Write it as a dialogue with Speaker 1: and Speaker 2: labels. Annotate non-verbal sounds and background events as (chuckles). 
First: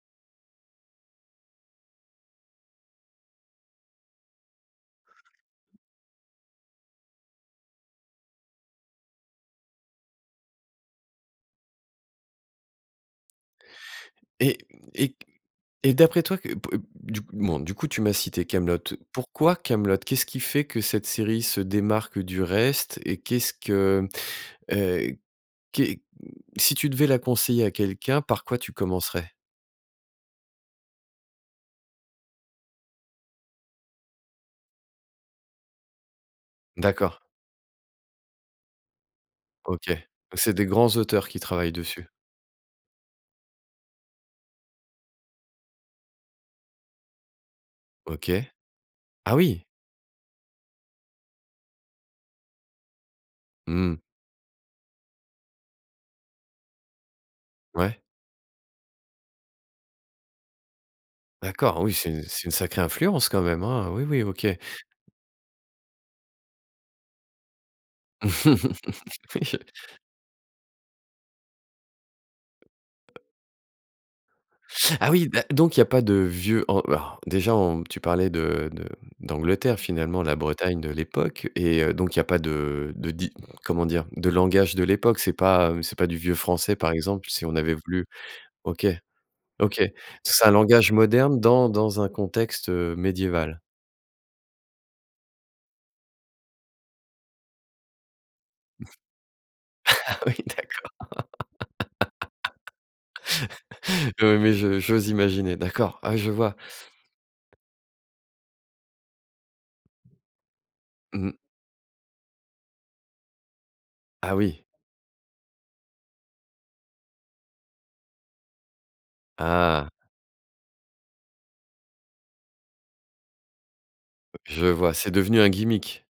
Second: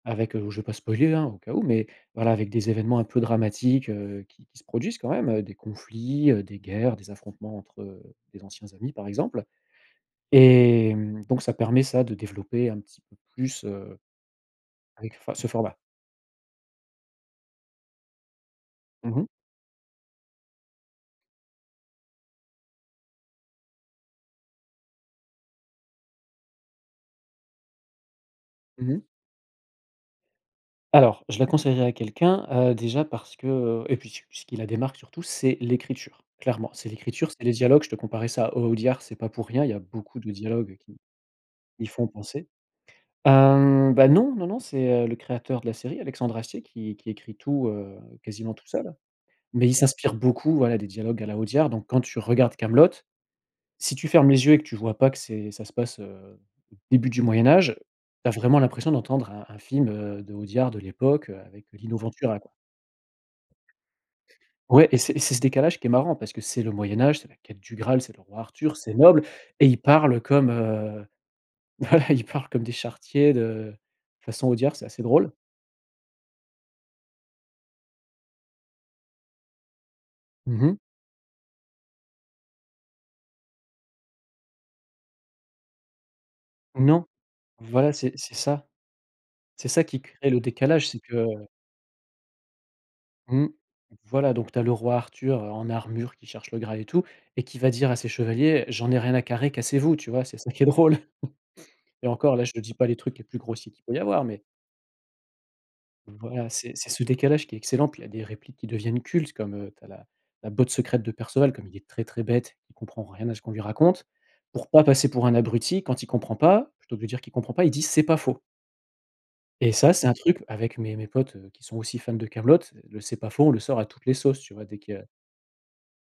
Speaker 1: Avec heu oh je vais pas spoiler hein, au cas où, mais voilà, avec des événements un peu dramatiques, heu, qui qui se produisent quand même, heu, des conflits, heu, des guerres, des affrontements entre des anciens amis par exemple. Et hem donc, ça permet, ça, de développer un petit peu plus heu
Speaker 2: Et
Speaker 1: avec
Speaker 2: et
Speaker 1: le enfin, ce format.
Speaker 2: et d'après toi, que p du coup bon, du coup tu m'as cité Kaamelott.
Speaker 1: Mmh mh.
Speaker 2: Pourquoi Kaamelott? Qu'est-ce qui fait que cette série se démarque du reste? Et qu'est-ce que heu, qu'est si tu devais la conseiller à quelqu'un, par quoi tu
Speaker 1: Mmh mh.
Speaker 2: commencerais?
Speaker 1: Alors: je la conseillerais à quelqu'un, heu, déjà parce que, heu et puis ce qui ce qui la démarque surtout, c'est l'écriture, clairement. C'est
Speaker 2: D'accord.
Speaker 1: l'écriture, c'est les dialogues, je te comparais ça à Au Audiard, c'est pas pour rien, il y a
Speaker 2: OK, beh
Speaker 1: beaucoup de
Speaker 2: c'est des
Speaker 1: dialogues
Speaker 2: grands
Speaker 1: qui
Speaker 2: auteurs qui travaillent
Speaker 1: y font
Speaker 2: dessus.
Speaker 1: penser. Hem, bah, non, non, non, c'est, heu, le créateur de la série, Alexandre Astier, qui qui écrit tout, heu,
Speaker 2: OK.
Speaker 1: quasiment tout seul,
Speaker 2: Ah oui!
Speaker 1: mais il s'inspire beaucoup, voilà, des dialogues à la Audiard. Donc, quand tu regardes Kaamelott, si
Speaker 2: Mmh.
Speaker 1: tu fermes les yeux et que tu vois pas que c'est ça se passe, heu, au début du Moyen Âge,
Speaker 2: Ouais.
Speaker 1: tu as vraiment l'impression d'entendre un un film, heu, d'Audiard, de l'époque avec
Speaker 2: D'accord, oui,
Speaker 1: Lino
Speaker 2: c'est
Speaker 1: Ventura,
Speaker 2: c'est
Speaker 1: quoi.
Speaker 2: une sacrée influence, quand même, hein? Oui, oui, OK.
Speaker 1: Ouais, et c'est et c'est ce décalage qui est marrant parce que c'est le Moyen Âge, c'est la quête du Graal, c'est le roi Arthur, c'est
Speaker 2: (chuckles)
Speaker 1: noble
Speaker 2: Oui, je
Speaker 1: et ils parlent comme, heu voilà ils parlent comme des charretiers de façon Audiard c'est assez
Speaker 2: Ah oui,
Speaker 1: drôle.
Speaker 2: da donc il y a pas de vieux oh oh déjà on tu parlais de de d'Angleterre, finalement, la
Speaker 1: Mmh mh.
Speaker 2: Bretagne de l'époque et, heu, donc il y a pas de de di comment dire, de langage de l'époque? C'est pas c'est pas du vieux français, par
Speaker 1: Non,
Speaker 2: exemple si on avait
Speaker 1: voilà,
Speaker 2: voulu
Speaker 1: c'est c'est ça
Speaker 2: OK,
Speaker 1: c'est
Speaker 2: OK,
Speaker 1: ça qui crée le
Speaker 2: c'est un
Speaker 1: décalage,
Speaker 2: langage
Speaker 1: c'est que
Speaker 2: moderne dans dans un contexte, heu,
Speaker 1: Mmh.
Speaker 2: médiéval.
Speaker 1: Voilà, donc, tu as le roi Arthur en armure qui cherche le Graal et tout, et qui va dire à ses chevaliers: «J'en
Speaker 2: (chuckles)
Speaker 1: ai rien à carrer, cassez-vous». Tu
Speaker 2: Ah
Speaker 1: vois,
Speaker 2: oui,
Speaker 1: c'est ça qui est
Speaker 2: d'accord!
Speaker 1: drôle (laughs) et encore là, je te dis pas les trucs les plus grossiers qu'il peut y
Speaker 2: (laughs)
Speaker 1: avoir
Speaker 2: Oui,
Speaker 1: mais
Speaker 2: oui, je j'ose imaginer. D'accord, ah oui, je
Speaker 1: Voilà,
Speaker 2: vois.
Speaker 1: c'est c'est ce décalage qui est excellent. Puis, il y a des répliques qui deviennent cultes comme heu, tu as la la botte secrète de
Speaker 2: Mmh.
Speaker 1: Perceval: comme il est très, très bête, il comprend rien à ce qu'on lui raconte,
Speaker 2: Ah oui.
Speaker 1: pour pas passer pour un abruti quand il comprend pas, plutôt que de dire qu'il comprend pas, il dit: «C'est pas faux». Et
Speaker 2: Ah!
Speaker 1: ça, c'est un truc avec mes mes potes, heu, qui sont aussi fans de Kaamelott, le «c'est pas faux», on le sort à toutes les sauces, tu
Speaker 2: Je
Speaker 1: vois, dès
Speaker 2: vois,
Speaker 1: qu'il y a
Speaker 2: c'est devenu un gimmick.